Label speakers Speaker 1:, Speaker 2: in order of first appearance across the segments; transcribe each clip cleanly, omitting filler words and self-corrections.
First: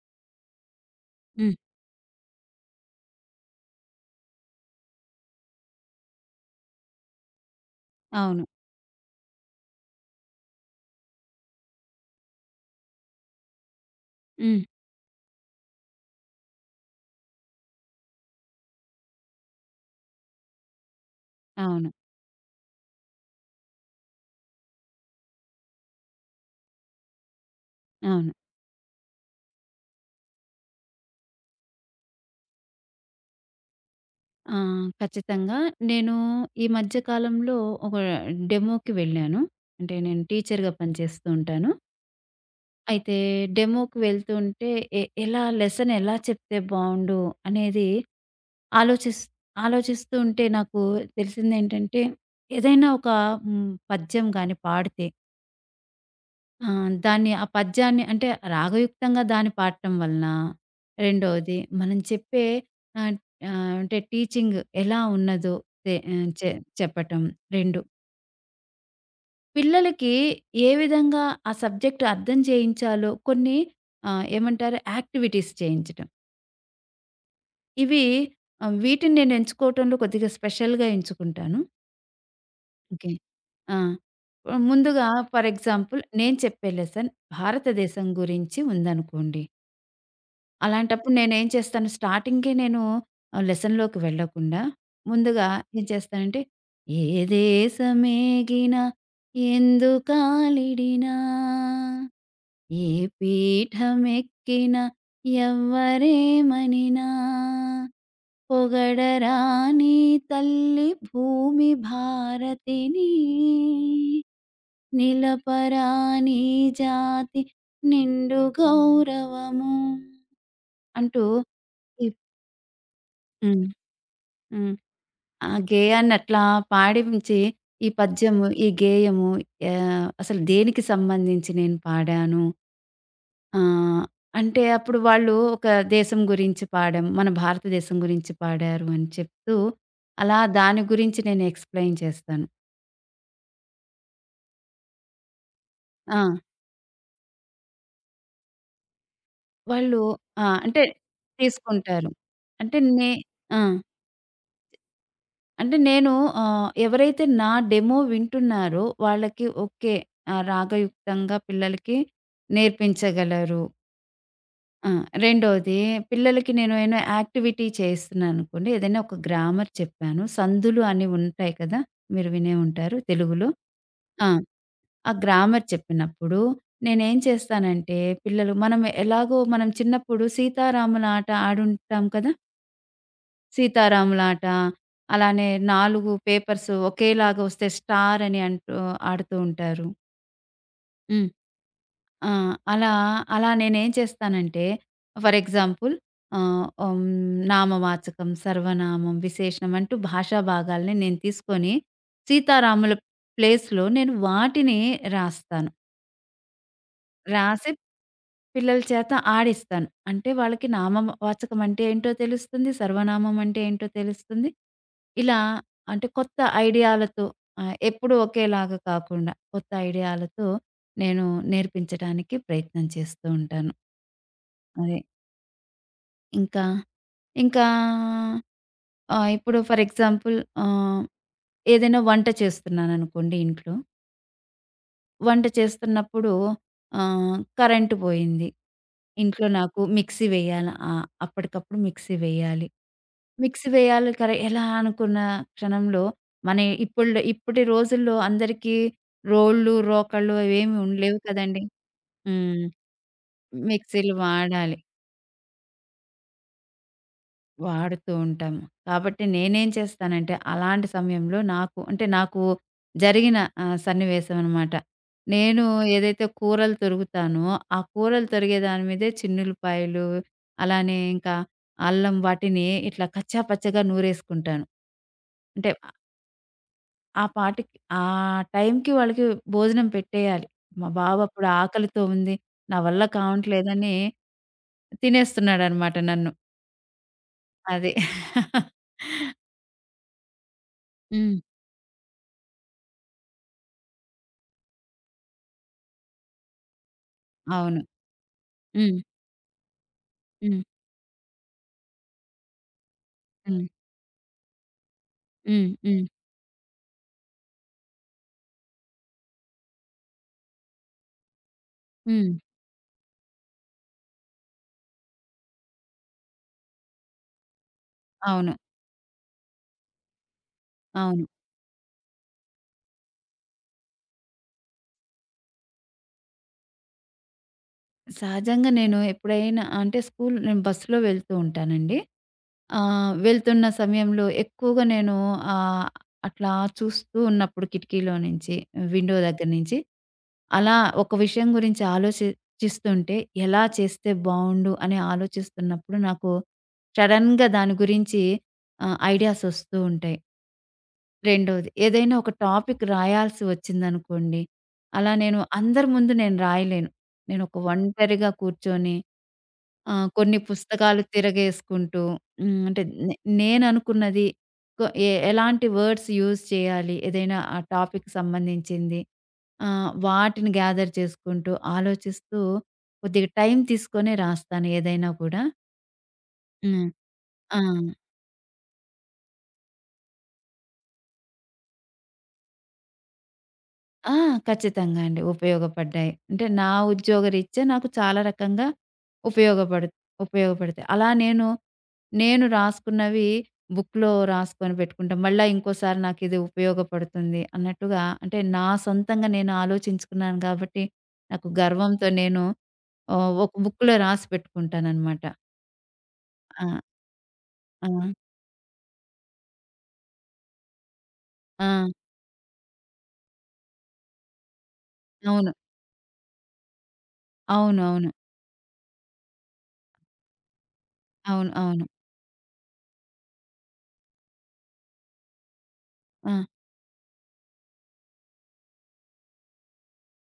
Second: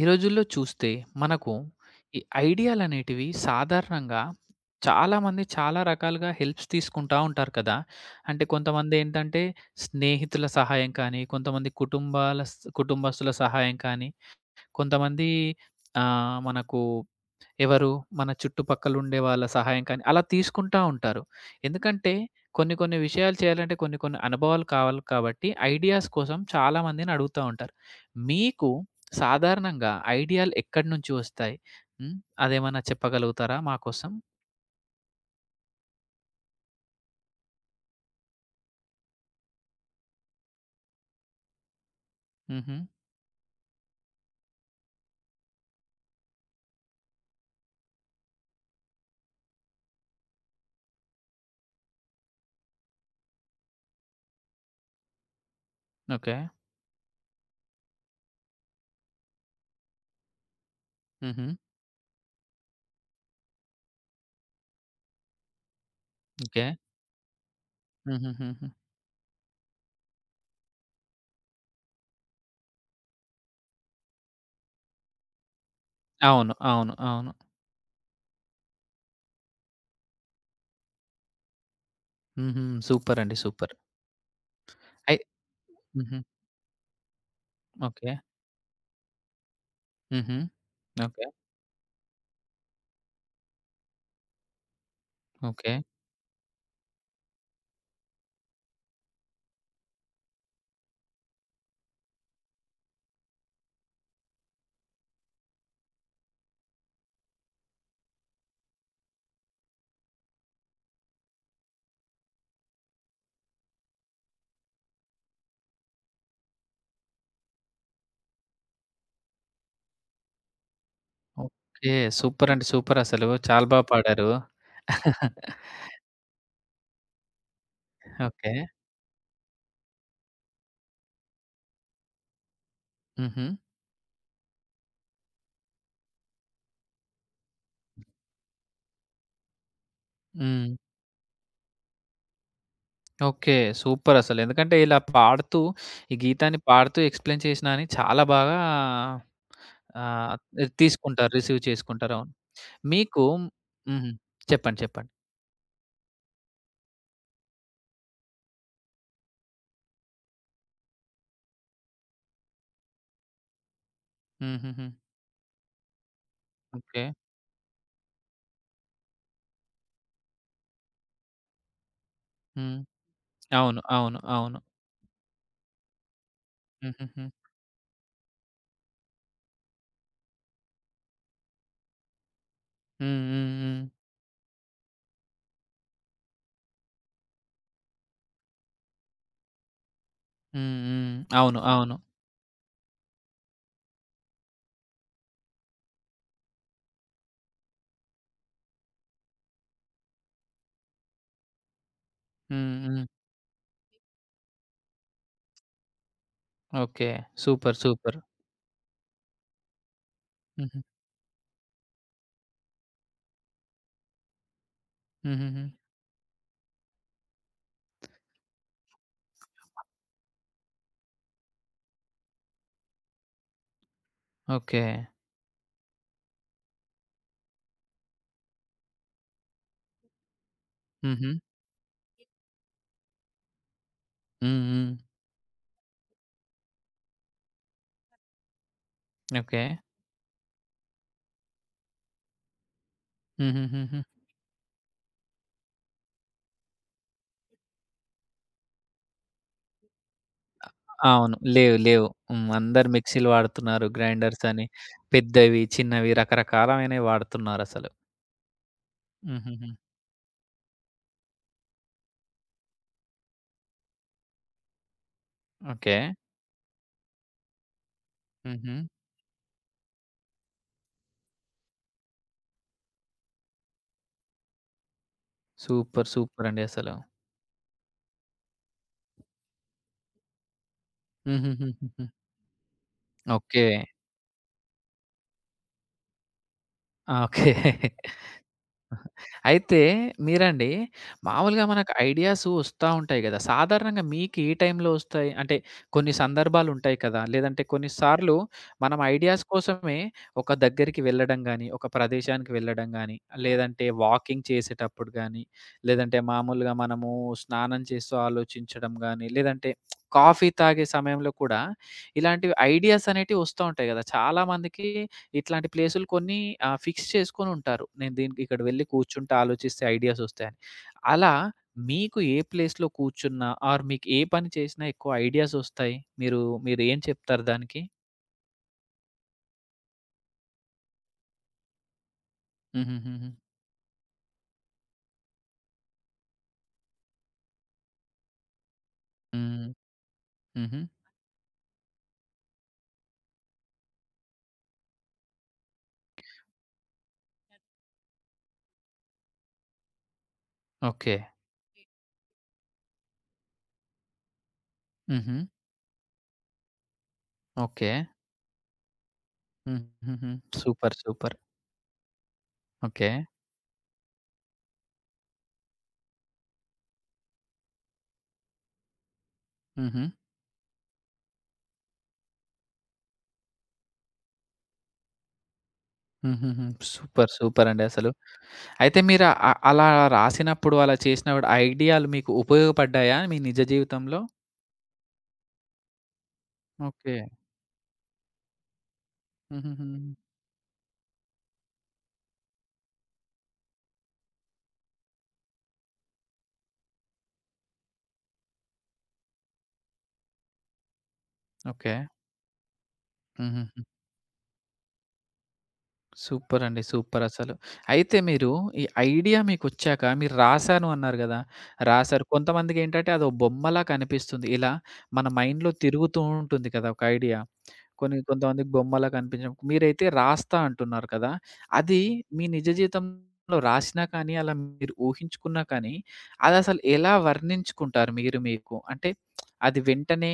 Speaker 1: ఈ రోజుల్లో చూస్తే మనకు
Speaker 2: హ్మ్.
Speaker 1: ఈ ఐడియాలనేటివి సాధారణంగా చాలామంది చాలా రకాలుగా హెల్ప్స్ తీసుకుంటా ఉంటారు కదా! అంటే
Speaker 2: అవును.
Speaker 1: కొంతమంది ఏంటంటే స్నేహితుల సహాయం కానీ, కొంతమంది కుటుంబాల స్ కుటుంబస్తుల సహాయం కానీ,
Speaker 2: హ్మ్.
Speaker 1: కొంతమంది మనకు ఎవరు? మన చుట్టుపక్కలుండే వాళ్ళ సహాయం కానీ, అలా తీసుకుంటా ఉంటారు.
Speaker 2: అవును.
Speaker 1: ఎందుకంటే కొన్ని కొన్ని విషయాలు చేయాలంటే కొన్ని కొన్ని అనుభవాలు కావాలి కాబట్టి, ఐడియాస్ కోసం చాలామందిని అడుగుతా ఉంటారు.
Speaker 2: అవును.
Speaker 1: మీకు సాధారణంగా ఐడియాలు ఎక్కడి నుంచి వస్తాయి? హ్మ్. అదేమన్నా చెప్పగలుగుతారా మాకోసం?
Speaker 2: ఆ! ఖచ్చితంగా. నేను ఈ మధ్య కాలంలో ఒక డెమోకి వెళ్ళాను. అంటే నేను టీచర్‌గా పనిచేస్తూ ఉంటాను.
Speaker 1: హుహు.
Speaker 2: అయితే డెమోకి వెళ్తుంటే ఎలా లెసన్ ఎలా చెప్తే బావుండు అనేది ఆలోచిస్ ఆలోచిస్తూ ఉంటే నాకు తెలిసిందేంటంటే ఏదైనా ఒక పద్యం గాని పాడితే,
Speaker 1: ఓకే.
Speaker 2: ఆ! ఆ పద్యాన్ని అంటే రాగయుక్తంగా దాన్ని పాడటం వలన,
Speaker 1: హుహు.
Speaker 2: రెండోది మనం చెప్పే ఆహ్, ఆహ్, అంటే టీచింగ్ ఎలా ఉన్నదో తె ఆహ్, చె
Speaker 1: ఓకే.
Speaker 2: చెప్పటం. 2,
Speaker 1: హుహుహుహు.
Speaker 2: పిల్లలకి ఏ విధంగా ఆ సబ్జెక్ట్ అర్థం చేయించాలో కొన్ని ఏమంటారు యాక్టివిటీస్ చేయించటం.
Speaker 1: అవును. అవును. అవును.
Speaker 2: ఇవి వీటిని నేను ఎంచుకోవటంలో కొద్దిగా స్పెషల్‌గా ఎంచుకుంటాను.
Speaker 1: హుహు.
Speaker 2: ఓకే.
Speaker 1: సూపర్ అండి. సూపర్.
Speaker 2: ఆ! ముందుగా
Speaker 1: అయి
Speaker 2: ఫర్ ఎగ్జాంపుల్
Speaker 1: హుహు.
Speaker 2: నేను చెప్పే లెసన్ భారతదేశం
Speaker 1: ఓకే.
Speaker 2: గురించి ఉందనుకోండి.
Speaker 1: హుహు.
Speaker 2: అలాంటప్పుడు
Speaker 1: ఓకే.
Speaker 2: నేనేం చేస్తాను, స్టార్టింగ్‌కే నేను లెసన్‌లోకి వెళ్ళకుండా, ముందుగా
Speaker 1: ఓకే.
Speaker 2: ఏం చేస్తానంటే, ఏ దేశమేగిన ఎందుకాలిడినా, ఏ పీఠమెక్కిన ఎవ్వరేమనినా, పొగడరా నీ తల్లి భూమి భారతిని, నిలపరా నీ జాతి నిండు గౌరవము, అంటూ
Speaker 1: ఓకే.
Speaker 2: ఈ
Speaker 1: సూపర్ అండి. సూపర్ అసలు.
Speaker 2: హ్మ్.
Speaker 1: చాలా బా పాడారు.
Speaker 2: హ్మ్. ఆ గేయాన్నట్లా పాడించి, ఈ పద్యము,
Speaker 1: ఓకే.
Speaker 2: ఈ గేయము అసలు దేనికి సంబంధించి నేను పాడాను?
Speaker 1: హుహు.
Speaker 2: ఆహ్, అంటే అప్పుడు వాళ్ళు ఒక దేశం గురించి పాడాం, మన భారతదేశం గురించి పాడారు అని చెప్తూ, అలా
Speaker 1: హ్మ్.
Speaker 2: దాని గురించి నేను ఎక్స్‌ప్లెయిన్ చేస్తాను.
Speaker 1: ఓకే. సూపర్ అసలు. ఎందుకంటే ఇలా పాడుతూ ఈ
Speaker 2: ఆ!
Speaker 1: గీతాన్ని పాడుతూ ఎక్స్‌ప్లెయిన్ చేసినా అని చాలా బాగా
Speaker 2: వాళ్ళు
Speaker 1: ఆహ్,
Speaker 2: ఆ! అంటే
Speaker 1: తీసుకుంటారు. రిసీవ్
Speaker 2: తీసుకుంటారు.
Speaker 1: చేసుకుంటారు. అవును.
Speaker 2: అంటే నే
Speaker 1: మీకు
Speaker 2: ఆ!
Speaker 1: హుహు. చెప్పండి. చెప్పండి.
Speaker 2: అంటే నేను ఎవరైతే నా డెమో వింటున్నారో వాళ్ళకి ఓకే, రాగయుక్తంగా పిల్లలకి నేర్పించగలరు.
Speaker 1: హుహుహు.
Speaker 2: ఆ! రెండోది, పిల్లలకి నేను ఏమైనా
Speaker 1: ఓకే.
Speaker 2: యాక్టివిటీ చేస్తున్నాననుకోండి. ఏదైనా ఒక గ్రామర్ చెప్పాను. సందులు అని ఉంటాయి కదా! మీరు వినే
Speaker 1: హ్మ్.
Speaker 2: ఉంటారు తెలుగులో.
Speaker 1: అవును. అవును.
Speaker 2: ఆ!
Speaker 1: అవును.
Speaker 2: ఆ గ్రామర్ చెప్పినప్పుడు నేనేం
Speaker 1: హుహుహు.
Speaker 2: చేస్తానంటే, పిల్లలు మనం చిన్నప్పుడు సీతారాముల ఆట ఆడుంటాం కదా!
Speaker 1: హ్మ్. హ్మ్. హ్మ్.
Speaker 2: సీతారాములాట, అలానే 4 పేపర్స్ ఒకేలాగా వస్తే స్టార్ అని అంటూ ఆడుతూ ఉంటారు.
Speaker 1: హ్మ్. హ్మ్.
Speaker 2: హ్మ్.
Speaker 1: అవును. అవును.
Speaker 2: ఆ! అలా, అలా, నేనేం చేస్తానంటే ఫర్ ఎగ్జాంపుల్ ఆహ్, హ్మ్, నామవాచకం, సర్వనామం, విశేషణం అంటూ భాషా భాగాల్ని నేను తీసుకొని
Speaker 1: హ్మ్.
Speaker 2: సీతారాముల
Speaker 1: హ్మ్.
Speaker 2: ప్లేస్‌లో నేను వాటిని రాస్తాను.
Speaker 1: ఓకే.
Speaker 2: రాసి
Speaker 1: సూపర్. సూపర్.
Speaker 2: పిల్లల చేత ఆడిస్తాను. అంటే వాళ్ళకి
Speaker 1: హుహు.
Speaker 2: నామవాచకం అంటే ఏంటో తెలుస్తుంది, సర్వనామం అంటే ఏంటో తెలుస్తుంది. ఇలా,
Speaker 1: హుహుహు.
Speaker 2: అంటే కొత్త ఐడియాలతో, ఎప్పుడూ ఒకేలాగా కాకుండా కొత్త ఐడియాలతో నేను నేర్పించడానికి ప్రయత్నం చేస్తూ ఉంటాను.
Speaker 1: ఓకే.
Speaker 2: అదే, ఇంకా, ఇంకా, ఇప్పుడు ఫర్ ఎగ్జాంపుల్ ఆహ్,
Speaker 1: హుహు.
Speaker 2: ఏదైనా వంట చేస్తున్నాననుకోండి ఇంట్లో.
Speaker 1: హ్మ్. హ్మ్.
Speaker 2: వంట చేస్తున్నప్పుడు కరెంట్ పోయింది. ఇంట్లో
Speaker 1: ఓకే.
Speaker 2: నాకు మిక్సీ అప్పటికప్పుడు మిక్సీ వేయాలి. మిక్సీ
Speaker 1: హుహుహుహు.
Speaker 2: వేయాలి ఎలా అనుకున్న క్షణంలో, మన ఇప్పటి రోజుల్లో అందరికీ రోళ్ళు, రోకళ్ళు అవేమి ఉండలేవు
Speaker 1: అవును.
Speaker 2: కదండీ!
Speaker 1: లేవు. లేవు. హ్మ్.
Speaker 2: హ్మ్.
Speaker 1: అందరు మిక్సీలు వాడుతున్నారు.
Speaker 2: మిక్సీలు
Speaker 1: గ్రైండర్స్ అని
Speaker 2: వాడాలి,
Speaker 1: పెద్దవి, చిన్నవి రకరకాలమైనవి వాడుతున్నారసలు.
Speaker 2: వాడుతూ ఉంటాము. కాబట్టి నేనేం
Speaker 1: హుహుహు.
Speaker 2: చేస్తానంటే, అలాంటి సమయంలో నాకు అంటే, జరిగిన సన్నివేశం అనమాట. నేను
Speaker 1: ఓకే.
Speaker 2: ఏదైతే కూరలు తొరుగుతానో, ఆ కూరలు తొరిగే
Speaker 1: హుహు.
Speaker 2: దాని మీదే చిన్నుల్లిపాయలు, అలానే ఇంకా అల్లం, వాటిని ఇట్లా కచ్చా పచ్చాగా నూరేసుకుంటాను. అంటే
Speaker 1: సూపర్. సూపర్ అండి అసలు.
Speaker 2: ఆ పాటికి ఆ టైంకి వాళ్ళకి భోజనం పెట్టేయాలి. మా బావ అప్పుడు ఆకలితో
Speaker 1: హుహుహుహుహు.
Speaker 2: ఉంది. నా వల్ల
Speaker 1: ఓకే.
Speaker 2: కావట్లేదని తినేస్తున్నాడనమాట నన్ను.
Speaker 1: ఆ! ఓకే.
Speaker 2: అది.
Speaker 1: అయితే మీరండి
Speaker 2: హ్మ్.
Speaker 1: మామూలుగా మనకు ఐడియాస్ వస్తా ఉంటాయి కదా! సాధారణంగా మీకు ఏ టైంలో వస్తాయి? అంటే కొన్ని సందర్భాలుంటాయి కదా! లేదంటే
Speaker 2: అవును.
Speaker 1: కొన్నిసార్లు మనం
Speaker 2: హ్మ్.
Speaker 1: ఐడియాస్ కోసమే ఒక
Speaker 2: హ్మ్.
Speaker 1: దగ్గరికి వెళ్ళడం గాని, ఒక ప్రదేశానికి వెళ్ళడం గాని,
Speaker 2: హ్మ్.
Speaker 1: లేదంటే వాకింగ్ చేసేటప్పుడు గాని,
Speaker 2: హ్మ్. హ్మ్.
Speaker 1: లేదంటే మామూలుగా మనము స్నానం చేస్తూ ఆలోచించడం గాని, లేదంటే కాఫీ తాగే సమయంలో కూడా
Speaker 2: హ్మ్.
Speaker 1: ఇలాంటివి ఐడియాస్ అనేటివి వస్తా ఉంటాయి కదా! చాలామందికి ఇట్లాంటి ప్లేసులు కొన్ని ఫిక్స్ చేసుకొనుంటారు. నేను దీనికి
Speaker 2: అవును.
Speaker 1: ఇక్కడ వెళ్లి కూర్చుంటే ఆలోచిస్తే ఐడియాస్ ఒస్తాయని.
Speaker 2: అవును.
Speaker 1: అలా మీకు ఏ ప్లేస్‌లో కూర్చున్నా ఆర్ మీకు ఏ పని చేసినా ఎక్కువ ఐడియాస్ ఒస్తాయి? మీరు మీరేం చెప్తారు దానికి?
Speaker 2: సహజంగా నేను ఎప్పుడైనా అంటే స్కూల్ నేను బస్సులో వెళ్తూ ఉంటానండి.
Speaker 1: హుహుహుహు.
Speaker 2: వెళ్తున్న సమయంలో ఎక్కువగా నేను ఆహ్, అట్లా చూస్తూ ఉన్నప్పుడు కిటికీలో నుంచి, విండో దగ్గర
Speaker 1: హ్మ్.
Speaker 2: నుంచి, అలా
Speaker 1: హుహు.
Speaker 2: ఒక విషయం గురించి ఆలోచిస్తుంటే, ఎలా చేస్తే బావుండు అని ఆలోచిస్తున్నప్పుడు నాకు సడెన్‌గా దాని గురించి ఐడియాస్ వస్తూ ఉంటాయి.
Speaker 1: ఓకే.
Speaker 2: రెండోది, ఏదైనా ఒక టాపిక్ రాయాల్సి వచ్చిందనుకోండి, అలా
Speaker 1: హుహు.
Speaker 2: నేను అందరి ముందు నేను రాయలేను. నేనొక
Speaker 1: ఓకే.
Speaker 2: ఒంటరిగా కూర్చొని
Speaker 1: హుహుహు.
Speaker 2: కొన్ని
Speaker 1: సూపర్.
Speaker 2: పుస్తకాలు
Speaker 1: సూపర్.
Speaker 2: తిరగేసుకుంటూ, అంటే
Speaker 1: ఓకే.
Speaker 2: నే నేననుకున్నది, కొ ఎ ఎలాంటి వర్డ్స్ యూజ్ చేయాలి, ఏదైనా ఆ టాపిక్‌కి సంబంధించింది
Speaker 1: హుహు.
Speaker 2: వాటిని గ్యాదర్ చేసుకుంటూ, ఆలోచిస్తూ, కొద్దిగా టైం తీసుకొనే రాస్తాను ఏదైనా కూడా.
Speaker 1: హుహుహు.
Speaker 2: హ్మ్.
Speaker 1: సూపర్.
Speaker 2: ఆ!
Speaker 1: సూపర్ అండి అసలు. అయితే మీరు అలా రాసినప్పుడు, అలా చేసినప్పుడు ఐడియాలు మీకు ఉపయోగపడ్డాయా మీ నిజ
Speaker 2: ఆ!
Speaker 1: జీవితంలో?
Speaker 2: ఖచ్చితంగా అండి. ఉపయోగపడ్డాయి. అంటే నా
Speaker 1: ఓకే.
Speaker 2: ఉద్యోగరీత్యా నాకు చాలా రకంగా ఉపయోగపడు
Speaker 1: హుహుహు.
Speaker 2: ఉపయోగపడతాయి. అలా నేను, రాసుకున్నవి బుక్‌లో రాసుకొని పెట్టుకుంటా. మళ్ళా ఇంకోసారి నాకిది ఉపయోగపడుతుంది అన్నట్టుగా, అంటే నా సొంతంగా నేను ఆలోచించుకున్నాను కాబట్టి నాకు
Speaker 1: ఓకే.
Speaker 2: గర్వంతో నేను ఒక
Speaker 1: హుహుహు.
Speaker 2: బుక్‌లో రాసి పెట్టుకుంటాననమాట. ఆ!
Speaker 1: సూపరండి. సూపరసలు.
Speaker 2: ఆ!
Speaker 1: అయితే మీరు ఈ ఐడియా మీకొచ్చాక మీరు రాసాను అన్నారు గదా!
Speaker 2: ఆ!
Speaker 1: రాసారు. కొంతమందికేంటంటే అదో బొమ్మలా కనిపిస్తుంది. ఇలా మన
Speaker 2: అవును.
Speaker 1: మైండ్‌లో తిరుగుతూ ఉంటుంది కదా! ఒక ఐడియా.
Speaker 2: అవునవును.
Speaker 1: కొన్ని కొంతమందికి బొమ్మలా కనిపించడం. మీరైతే రాస్తా అంటున్నారు కదా!
Speaker 2: అవును. అవును.
Speaker 1: అది మీ నిజ జీవితంలో రాసినా కానీ, అలా మీరు ఊహించుకున్నా కానీ,
Speaker 2: ఆ!
Speaker 1: అదసలు ఎలా వర్ణించుకుంటారు మీరు మీకు? అంటే అది వెంటనే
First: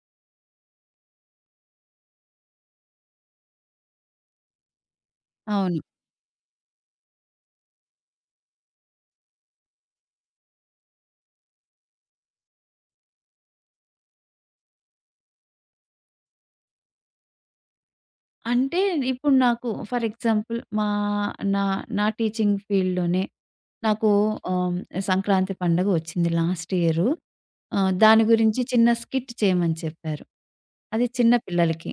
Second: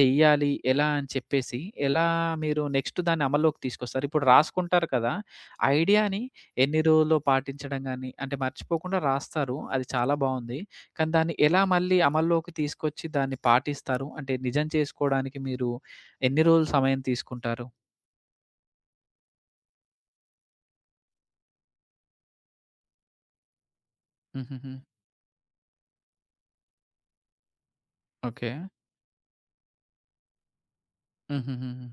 Speaker 1: చెయ్యాలి ఎలా అని చెప్పేసి, ఎలా మీరు నెక్స్ట్ దాన్ని అమల్లోకి తీసుకొస్తారు? ఇప్పుడు రాసుకుంటారు కదా!
Speaker 2: అవును.
Speaker 1: ఐడియాని ఎన్ని రోజుల్లో పాటించడం గాని, అంటే మర్చిపోకుండా రాస్తారు. అది చాలా బావుంది. కానీ దాన్ని ఎలా మళ్ళీ అమల్లోకి తీసుకొచ్చి దాన్ని పాటిస్తారు? అంటే నిజం చేసుకోవడానికి మీరు ఎన్ని రోజులు సమయం తీసుకుంటారు?
Speaker 2: అంటే ఇప్పుడు నాకు ఫర్ ఎగ్జాంపుల్ మా నా నా టీచింగ్ ఫీల్డ్‌లోనే నాకు
Speaker 1: హుహుహు.
Speaker 2: ఆహ్, సంక్రాంతి పండుగ వచ్చింది లాస్ట్ ఇయరు. దాని
Speaker 1: ఓకే.
Speaker 2: గురించి చిన్న స్కిట్ చేయమని చెప్పారు. అది చిన్న
Speaker 1: హుహుహుహు.
Speaker 2: పిల్లలకి.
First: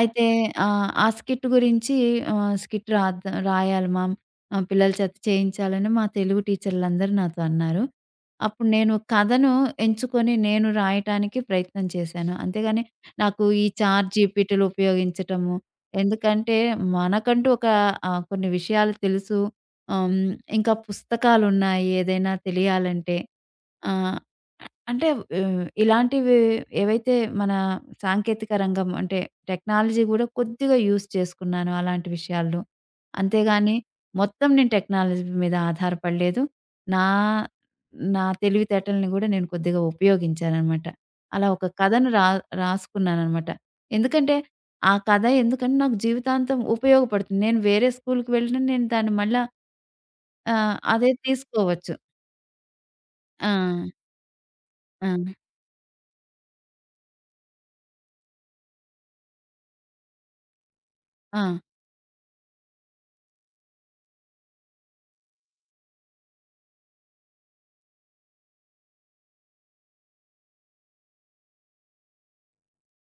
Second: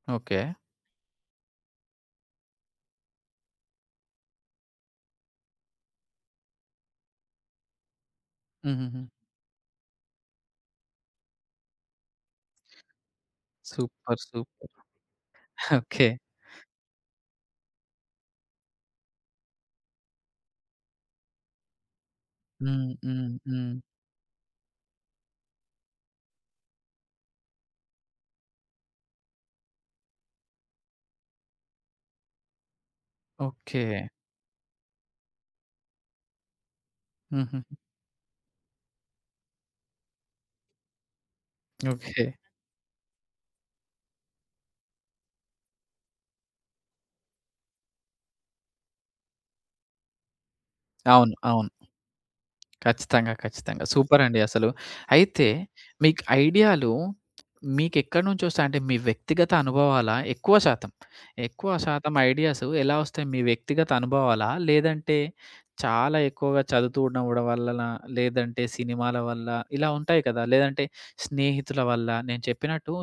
Speaker 2: అయితే
Speaker 1: ఓకే.
Speaker 2: ఆ స్కిట్ గురించి, "స్కిట్ రాయాలి మామ్, పిల్లల చేత చేయించాలని" మా తెలుగు టీచర్లందరూ నాతో అన్నారు. అప్పుడు నేను
Speaker 1: హుహుహు.
Speaker 2: కథను ఎంచుకొని నేను రాయటానికి ప్రయత్నం చేశాను. అంతేగాని నాకు ఈ చాట్
Speaker 1: సూపర్.
Speaker 2: జీపీటీలు
Speaker 1: సూపర్.
Speaker 2: ఉపయోగించటము.
Speaker 1: ఓకే.
Speaker 2: ఎందుకంటే మనకంటూ ఒక, కొన్ని విషయాలు తెలుసు. ఆహ్, హ్మ్. ఇంకా పుస్తకాలున్నాయి ఏదైనా
Speaker 1: హ్మ్.
Speaker 2: తెలియాలంటే.
Speaker 1: హ్మ్. హ్మ్.
Speaker 2: ఆ! అంటే ఇలాంటివి ఏవైతే మన సాంకేతిక రంగం అంటే టెక్నాలజీ గూడా కొద్దిగా యూజ్ చేసుకున్నాను అలాంటి విషయాల్లో. అంతేగాని
Speaker 1: ఓకే.
Speaker 2: మొత్తం నేను టెక్నాలజీ మీద ఆధారపడలేదు. నా
Speaker 1: హుహు.
Speaker 2: నా తెలివితేటలని గూడా నేను కొద్దిగా ఉపయోగించాననమాట. అలా ఒక కథను
Speaker 1: ఓకే.
Speaker 2: రాసుకున్నాననమాట. ఎందుకంటే ఆ కథ, ఎందుకంటే నాకు జీవితాంతం ఉపయోగపడుతుంది. నేను వేరే స్కూలుకి వెళ్ళినా నేను దాన్ని మళ్ళా అదే
Speaker 1: అవును. అవును.
Speaker 2: తీసుకోవచ్చు.
Speaker 1: ఖచ్చితంగా.
Speaker 2: ఆ!
Speaker 1: ఖచ్చితంగా. సూపరండి అసలు.
Speaker 2: ఆ!
Speaker 1: అయితే మీకు ఐడియాలు మీకెక్కడి నుంచొస్తాయి? అంటే మీ వ్యక్తిగత అనుభవాలా ఎక్కువ శాతం?
Speaker 2: ఆ!
Speaker 1: ఎక్కువ శాతం ఐడియాస్ ఎలా వస్తాయి? మీ వ్యక్తిగత అనుభవాలా? లేదంటే చాలా ఎక్కువగా చదువుతూ ఉండడం వల్లనా? లేదంటే సినిమాల వల్ల? ఇలా ఉంటాయి కదా! లేదంటే స్నేహితుల వల్ల? నేను చెప్పినట్టు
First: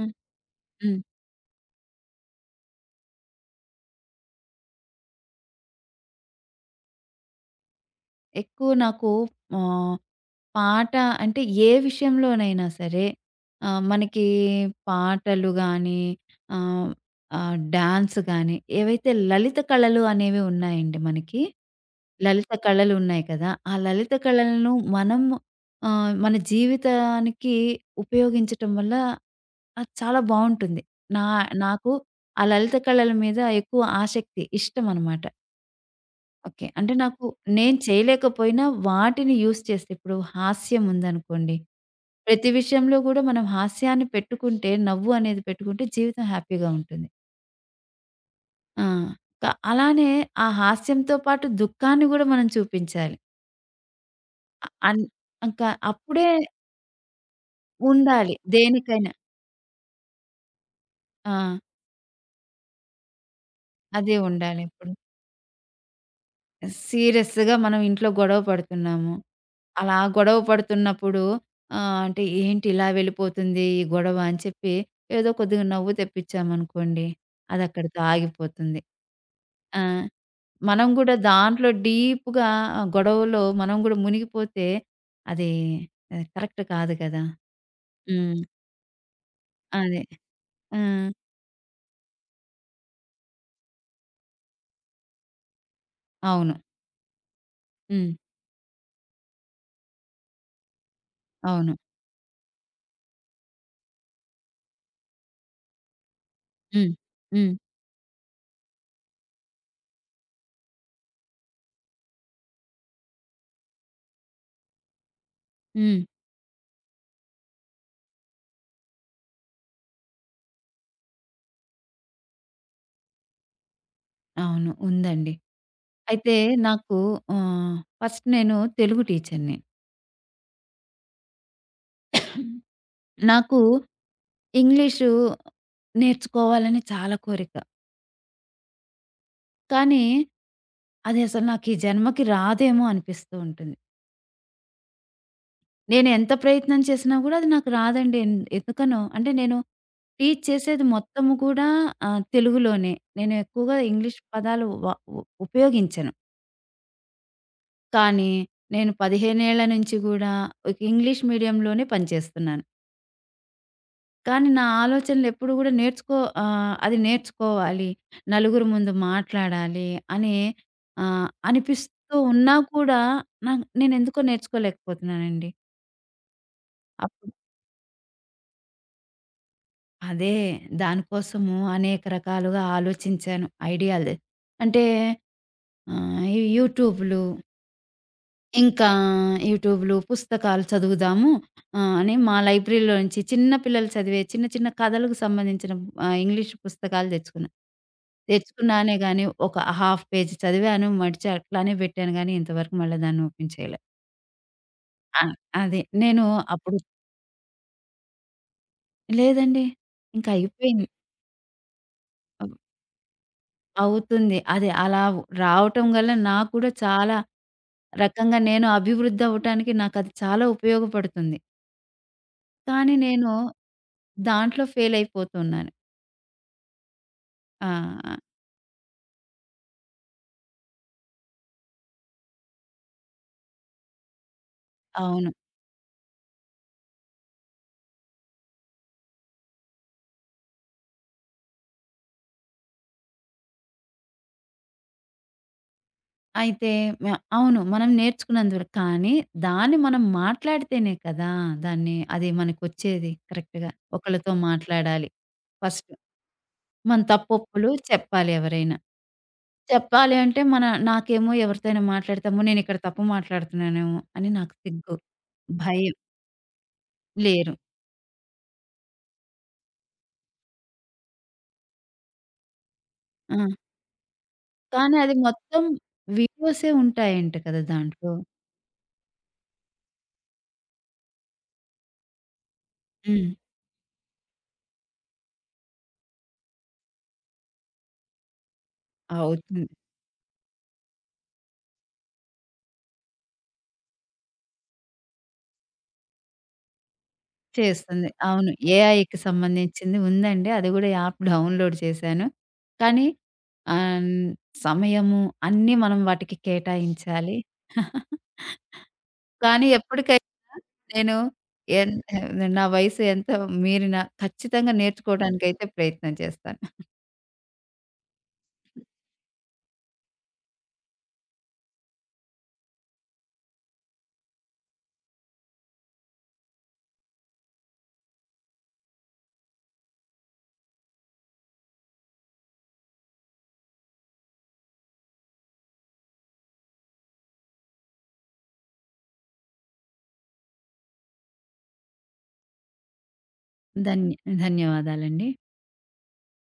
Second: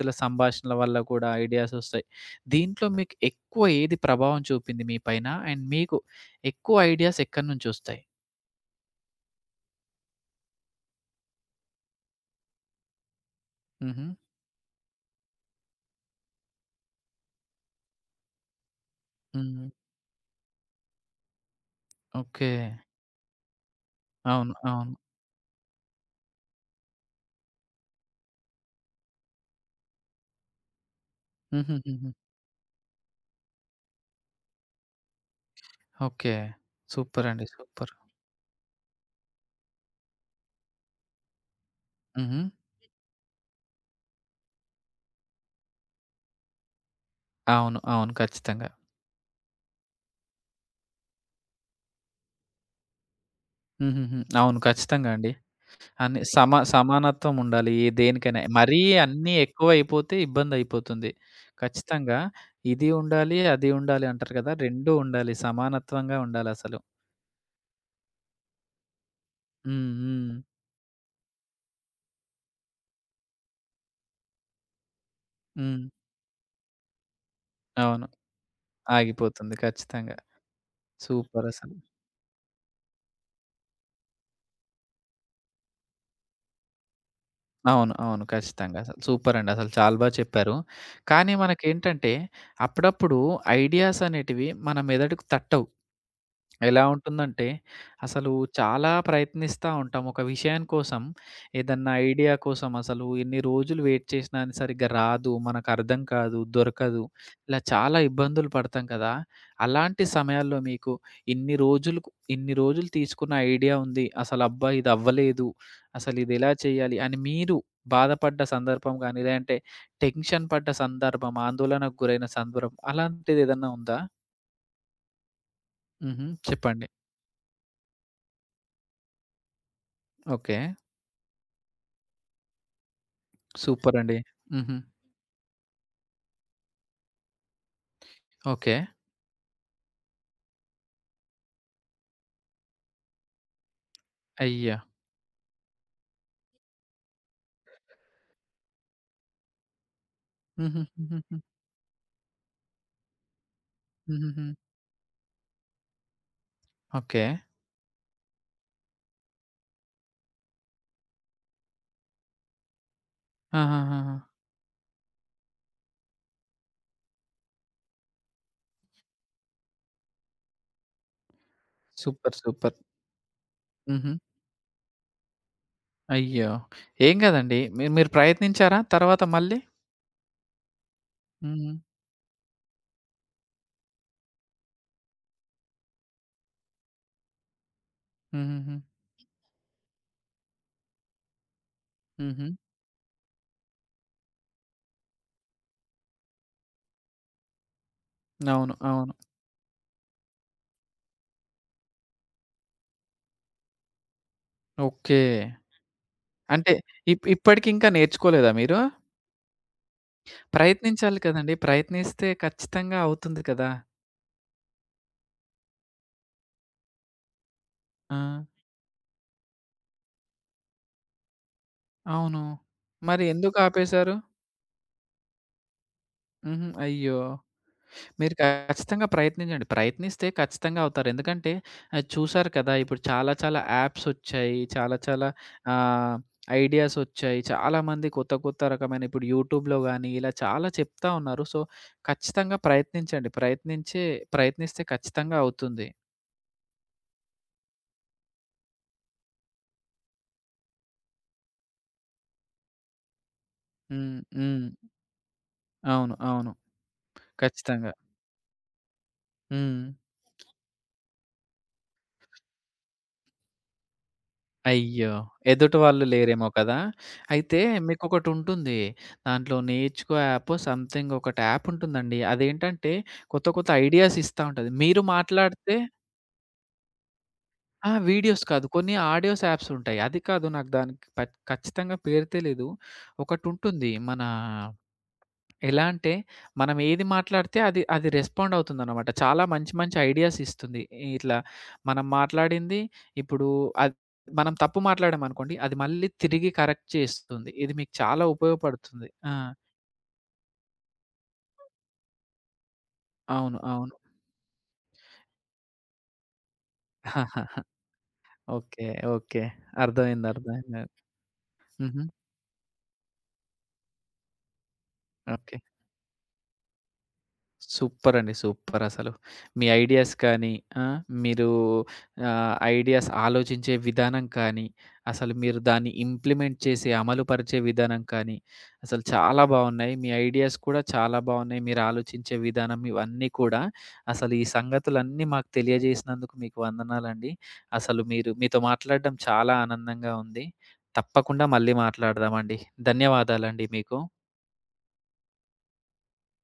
Speaker 2: ఆ!
Speaker 1: సంభాషణల వల్ల
Speaker 2: హ్మ్.
Speaker 1: కూడా ఐడియాస్ వస్తాయి. దీంట్లో మీకు ఎక్కువ ఏది ప్రభావం చూపింది మీ పైన? అండ్ మీకు ఎక్కువ ఐడియాస్ ఎక్కడి నుంచొస్తాయి?
Speaker 2: ఎక్కువ నాకు ఆహ్, పాట, అంటే ఏ విషయంలోనైనా సరే
Speaker 1: హుహు.
Speaker 2: మనకి పాటలు గానీ, ఆహ్, ఆహ్, డాన్స్ గానీ, ఏవైతే లలిత
Speaker 1: హ్మ్.
Speaker 2: కళలు అనేవి ఉన్నాయండి మనకి.
Speaker 1: ఓకే.
Speaker 2: లలిత కళలు ఉన్నాయి కదా! ఆ లలిత
Speaker 1: అవును.
Speaker 2: కళలను
Speaker 1: అవును.
Speaker 2: మనం మన జీవితానికి ఉపయోగించటం వల్ల అది చాలా బావుంటుంది. నా నాకు
Speaker 1: హుహుహుహు.
Speaker 2: ఆ లలిత కళల మీద ఎక్కువ ఆసక్తి, ఇష్టమనమాట.
Speaker 1: ఓకే.
Speaker 2: ఓకే. అంటే నాకు,
Speaker 1: సూపరండి.
Speaker 2: నేను
Speaker 1: సూపర్.
Speaker 2: చేయలేకపోయినా వాటిని యూజ్ చేస్తే, ఇప్పుడు హాస్యం ఉందనుకోండి,
Speaker 1: హుహు.
Speaker 2: ప్రతి విషయంలో గూడా మనం హాస్యాన్ని పెట్టుకుంటే, నవ్వు అనేది పెట్టుకుంటే జీవితం హ్యాపీగా ఉంటుంది.
Speaker 1: అవును. అవును. ఖచ్చితంగా.
Speaker 2: ఆ! క అలానే ఆ హాస్యంతో పాటు దుఃఖాన్ని గూడా మనం చూపించాలి.
Speaker 1: హుహుహు. అవును.
Speaker 2: అ అన్
Speaker 1: ఖచ్చితంగా అండి.
Speaker 2: ఇంకా
Speaker 1: అన్ని
Speaker 2: అప్పుడే
Speaker 1: సమా సమానత్వం ఉండాలి. ఏ
Speaker 2: ఉండాలి
Speaker 1: దేనికైనా. మరీ
Speaker 2: దేనికైనా.
Speaker 1: అన్నీ ఎక్కువైపోతే ఇబ్బందయిపోతుంది.
Speaker 2: ఆ!
Speaker 1: ఖచ్చితంగా ఇది ఉండాలి, అది ఉండాలి
Speaker 2: అదే
Speaker 1: అంటారు కదా!
Speaker 2: ఉండాలి
Speaker 1: 2
Speaker 2: ఇప్పుడు.
Speaker 1: ఉండాలి. సమానత్వంగా ఉండాలసలు.
Speaker 2: సీరియస్‌గా మనం ఇంట్లో గొడవ పడుతున్నాము.
Speaker 1: హ్మ్.
Speaker 2: అలా
Speaker 1: హ్మ్.
Speaker 2: గొడవ పడుతున్నప్పుడు అంటే ఏంటి, ఇలా వెళ్ళిపోతుంది ఈ గొడవ అని చెప్పి ఏదో కొద్దిగా
Speaker 1: హ్మ్.
Speaker 2: నవ్వు తెప్పించామనుకోండి, అదక్కడితో
Speaker 1: అవును.
Speaker 2: ఆగిపోతుంది.
Speaker 1: ఆగిపోతుంది.
Speaker 2: ఆ!
Speaker 1: ఖచ్చితంగా.
Speaker 2: మనం గూడా దాంట్లో
Speaker 1: సూపరసలు.
Speaker 2: డీప్‌గా, ఆ గొడవలో మనం గూడా మునిగిపోతే అది కరెక్ట్ కాదు కదా!
Speaker 1: అవును. అవును.
Speaker 2: హ్మ్.
Speaker 1: ఖచ్చితంగా. అసలు సూపరండి. అసలు చాలా
Speaker 2: అదే.
Speaker 1: బా చెప్పారు.
Speaker 2: ఆ!
Speaker 1: కానీ మనకేంటంటే అప్పుడప్పుడు ఐడియాస్ అనేటివి మన మెదడుకు తట్టవు.
Speaker 2: అవును.
Speaker 1: ఎలా ఉంటుందంటే,
Speaker 2: హ్మ్.
Speaker 1: అసలు చాలా ప్రయత్నిస్తా ఉంటాం ఒక విషయం కోసం.
Speaker 2: అవును.
Speaker 1: ఏదన్నా ఐడియా కోసం అసలు ఎన్ని రోజులు వెయిట్ చేసినా అది సరిగ్గా రాదు, మనకర్థం కాదు,
Speaker 2: హ్మ్.
Speaker 1: దొరకదు.
Speaker 2: హ్మ్.
Speaker 1: ఇలా చాలా ఇబ్బందులు పడతాం కదా! అలాంటి సమయాల్లో మీకు ఇన్ని రోజులుకు ఇన్ని రోజులు తీసుకున్న ఐడియా ఉంది. అసలబ్బా! ఇది అవ్వలేదు.
Speaker 2: హ్మ్.
Speaker 1: అసలిదెలా చేయాలి అని మీరు బాధపడ్డ సందర్భం గానీ, లేదంటే టెన్షన్ పడ్డ సందర్భం, ఆందోళనకు గురైన సందర్భం అలాంటిదేదన్నా ఉందా?
Speaker 2: అవును. ఉందండి.
Speaker 1: హుహు.
Speaker 2: అయితే
Speaker 1: చెప్పండి.
Speaker 2: నాకు ఆహ్, ఫస్ట్, నేను తెలుగు టీచర్‌ని.
Speaker 1: ఓకే.
Speaker 2: నాకు
Speaker 1: సూపరండి. హుహు.
Speaker 2: ఇంగ్లీషు నేర్చుకోవాలని చాలా కోరిక.
Speaker 1: ఓకే.
Speaker 2: కానీ, అది అసలు నాకు ఈ జన్మకి రాదేమో అనిపిస్తూ ఉంటుంది.
Speaker 1: అయ్యా!
Speaker 2: నేను ఎంత ప్రయత్నం చేసినా గూడా అది నాకు రాదండి. ఎందుకనో అంటే, నేను టీచ్ చేసేది మొత్తము
Speaker 1: హుహుహుహుహు.
Speaker 2: కూడా తెలుగులోనే. నేను ఎక్కువగా ఇంగ్లీష్
Speaker 1: హుహుహు.
Speaker 2: పదాలు వ ఉ ఉపయోగించను.
Speaker 1: ఓకే.
Speaker 2: కానీ, నేను 15 ఏళ్ల నుంచి గూడా ఒక ఇంగ్లీష్ మీడియంలోనే పనిచేస్తున్నాను.
Speaker 1: ఆహాహాహా!
Speaker 2: కానీ నా ఆలోచనలెప్పుడు గూడా, అది నేర్చుకోవాలి, నలుగురు ముందు మాట్లాడాలి అని అనిపిస్తూ
Speaker 1: సూపర్.
Speaker 2: ఉన్నా
Speaker 1: సూపర్.
Speaker 2: కూడా నాకు,
Speaker 1: హుహు.
Speaker 2: నేనెందుకో నేర్చుకోలేకపోతున్నానండి.
Speaker 1: అయ్యో! ఏం
Speaker 2: అప్పుడు
Speaker 1: కాదండి. మీరు మీరు ప్రయత్నించారా తర్వాత మళ్ళీ?
Speaker 2: అదే, దానికోసము
Speaker 1: హుహు.
Speaker 2: అనేక రకాలుగా ఆలోచించాను ఐడియాలు. అంటే ఈ యూట్యూబ్‌లు,
Speaker 1: హుహుహు.
Speaker 2: ఇంకా యూట్యూబ్‌లు, పుస్తకాలు చదువుదాము అని మా
Speaker 1: హుహు.
Speaker 2: లైబ్రరీలో నుంచి చిన్న పిల్లలు చదివే చిన్న చిన్న కథలకు సంబంధించిన ఇంగ్లీష్ పుస్తకాలు తెచ్చుకున్నా.
Speaker 1: అవును.
Speaker 2: తెచ్చుకున్నానే
Speaker 1: అవును.
Speaker 2: గాని ఒక హాఫ్ పేజ్ చదివాను, మడిచి అట్లానే పెట్టాను గానీ ఇంతవరకు మళ్ళా దాన్ని ఓపెన్ చేయలే.
Speaker 1: ఓకే.
Speaker 2: ఆ! అదే. నేను
Speaker 1: అంటే
Speaker 2: అప్పుడు,
Speaker 1: ఇప్పటికింకా నేర్చుకోలేదా మీరు?
Speaker 2: లేదండి. ఇంకా అయిపోయింది.
Speaker 1: ప్రయత్నించాలి కదండీ! ప్రయత్నిస్తే
Speaker 2: అవ్
Speaker 1: ఖచ్చితంగా అవుతుంది కదా!
Speaker 2: అవుతుంది. అది అలా రావటం వల్ల నాకు కూడా చాలా
Speaker 1: ఆ!
Speaker 2: రకంగా నేను అభివృద్ధి అవ్వటానికి నాకది చాలా ఉపయోగపడుతుంది.
Speaker 1: అవును.
Speaker 2: కానీ
Speaker 1: మరి
Speaker 2: నేను
Speaker 1: ఎందుకు ఆపేశారు?
Speaker 2: దాంట్లో ఫెయిల్ అయిపోతున్నాను.
Speaker 1: హుహు. అయ్యో!
Speaker 2: ఆ!
Speaker 1: మీరు ఖచ్చితంగా ప్రయత్నించండి. ప్రయత్నిస్తే ఖచ్చితంగా అవుతారు. ఎందుకంటే చూసారు కదా! ఇప్పుడు చాలా చాలా యాప్స్ వచ్చాయి. చాలా చాలా
Speaker 2: అవును.
Speaker 1: ఆహ్, ఐడియాస్ వచ్చాయి. చాలామంది కొత్త కొత్త రకమైన ఇప్పుడు యూట్యూబ్‌లో గాని ఇలా చాలా చెప్తా ఉన్నారు. సో, ఖచ్చితంగా ప్రయత్నించండి. ప్రయత్నిస్తే ఖచ్చితంగా అవుతుంది.
Speaker 2: అయితే, మ అవును, మనం నేర్చుకున్నందు వరకు కానీ దాన్ని మనం మాట్లాడితేనే కదా దాన్ని, అది మనకొచ్చేది కరెక్ట్‌గా.
Speaker 1: హ్మ్.
Speaker 2: ఒకళ్ళతో
Speaker 1: హ్మ్.
Speaker 2: మాట్లాడాలి ఫస్ట్.
Speaker 1: అవును. అవును.
Speaker 2: మన తప్పొప్పులు
Speaker 1: ఖచ్చితంగా.
Speaker 2: చెప్పాలి ఎవరైనా.
Speaker 1: హ్మ్.
Speaker 2: చెప్పాలి అంటే మన, నాకేమో ఎవరితోనైనా మాట్లాడితే, అమ్మో! నేనిక్కడ తప్పు మాట్లాడుతున్నానేమో అని నాకు సిగ్గు,
Speaker 1: అయ్యో! ఎదుటి
Speaker 2: భయం.
Speaker 1: వాళ్ళు లేరేమో కదా!
Speaker 2: లేరు.
Speaker 1: అయితే మీకొకటుంటుంది. దాంట్లో నేర్చుకో యాపో సంథింగ్ ఒకటి యాప్ ఉంటుందండి. అదేంటంటే
Speaker 2: ఆ!
Speaker 1: కొత్త కొత్త ఐడియాస్ ఇస్తా ఉంటది.
Speaker 2: కానీ
Speaker 1: మీరు
Speaker 2: అది మొత్తం
Speaker 1: మాట్లాడితే
Speaker 2: వీడియోసే ఉంటాయంట కదా
Speaker 1: ఆ!
Speaker 2: దాంట్లో.
Speaker 1: వీడియోస్ కాదు. కొన్ని ఆడియోస్ యాప్స్ ఉంటాయి. అది కాదు నాకు దానికి ప ఖచ్చితంగా పేరు తెలీదు.
Speaker 2: హ్మ్.
Speaker 1: ఒకటుంటుంది మన ఎలా అంటే, మనం ఏది మాట్లాడితే అది రెస్పాండ్ అవుతుందనమాట. చాలా
Speaker 2: అవుతుంది.
Speaker 1: మంచి మంచి ఐడియాస్ ఇస్తుంది. ఇట్లా మనం మాట్లాడింది ఇప్పుడు అద్ మనం తప్పు మాట్లాడామనుకోండి, అది మళ్ళీ తిరిగి కరెక్ట్ చేస్తుంది. ఇది మీకు
Speaker 2: చేస్తుంది.
Speaker 1: చాలా
Speaker 2: అవును.
Speaker 1: ఉపయోగపడుతుంది.
Speaker 2: ఏఐకి
Speaker 1: ఆ!
Speaker 2: సంబంధించింది ఉందండి. అది గూడా యాప్ డౌన్‌లోడ్ చేశాను. కానీ
Speaker 1: అవును. అవును.
Speaker 2: ఆహ్, సమయము, అన్నీ మనం వాటికి కేటాయించాలి.
Speaker 1: ఓకే. ఓకే.
Speaker 2: కానీ
Speaker 1: అర్థమైంది.
Speaker 2: ఎప్పటికైనా
Speaker 1: అర్థమైంది.
Speaker 2: నేను ఎన్
Speaker 1: హుహు.
Speaker 2: నా వయసు ఎంతో మీరిన, ఖచ్చితంగా
Speaker 1: ఓకే.
Speaker 2: నేర్చుకోవడానికైతే ప్రయత్నం చేస్తాను.
Speaker 1: సూపర్ అండి. సూపరసలు. మీ ఐడియాస్ కానీ, ఆ! మీరు ఐడియాస్ ఆలోచించే విధానం కానీ, అసలు మీరు దాన్ని ఇంప్లిమెంట్ చేసి అమలుపరిచే విధానం కానీ, అసలు చాలా బావున్నాయి. మీ ఐడియాస్ కూడా చాలా బావున్నాయి. మీరు ఆలోచించే విధానం ఇవన్నీ కూడా అసలు ఈ సంగతులన్నీ మాకు తెలియజేసినందుకు మీకు వందనాలండి. అసలు మీరు మీతో మాట్లాడడం చాలా ఆనందంగా ఉంది. తప్పకుండా మళ్ళీ మాట్లాడదామండి. ధన్యవాదాలండి మీకు.
Speaker 2: ధన్య ధన్యవాదాలండి.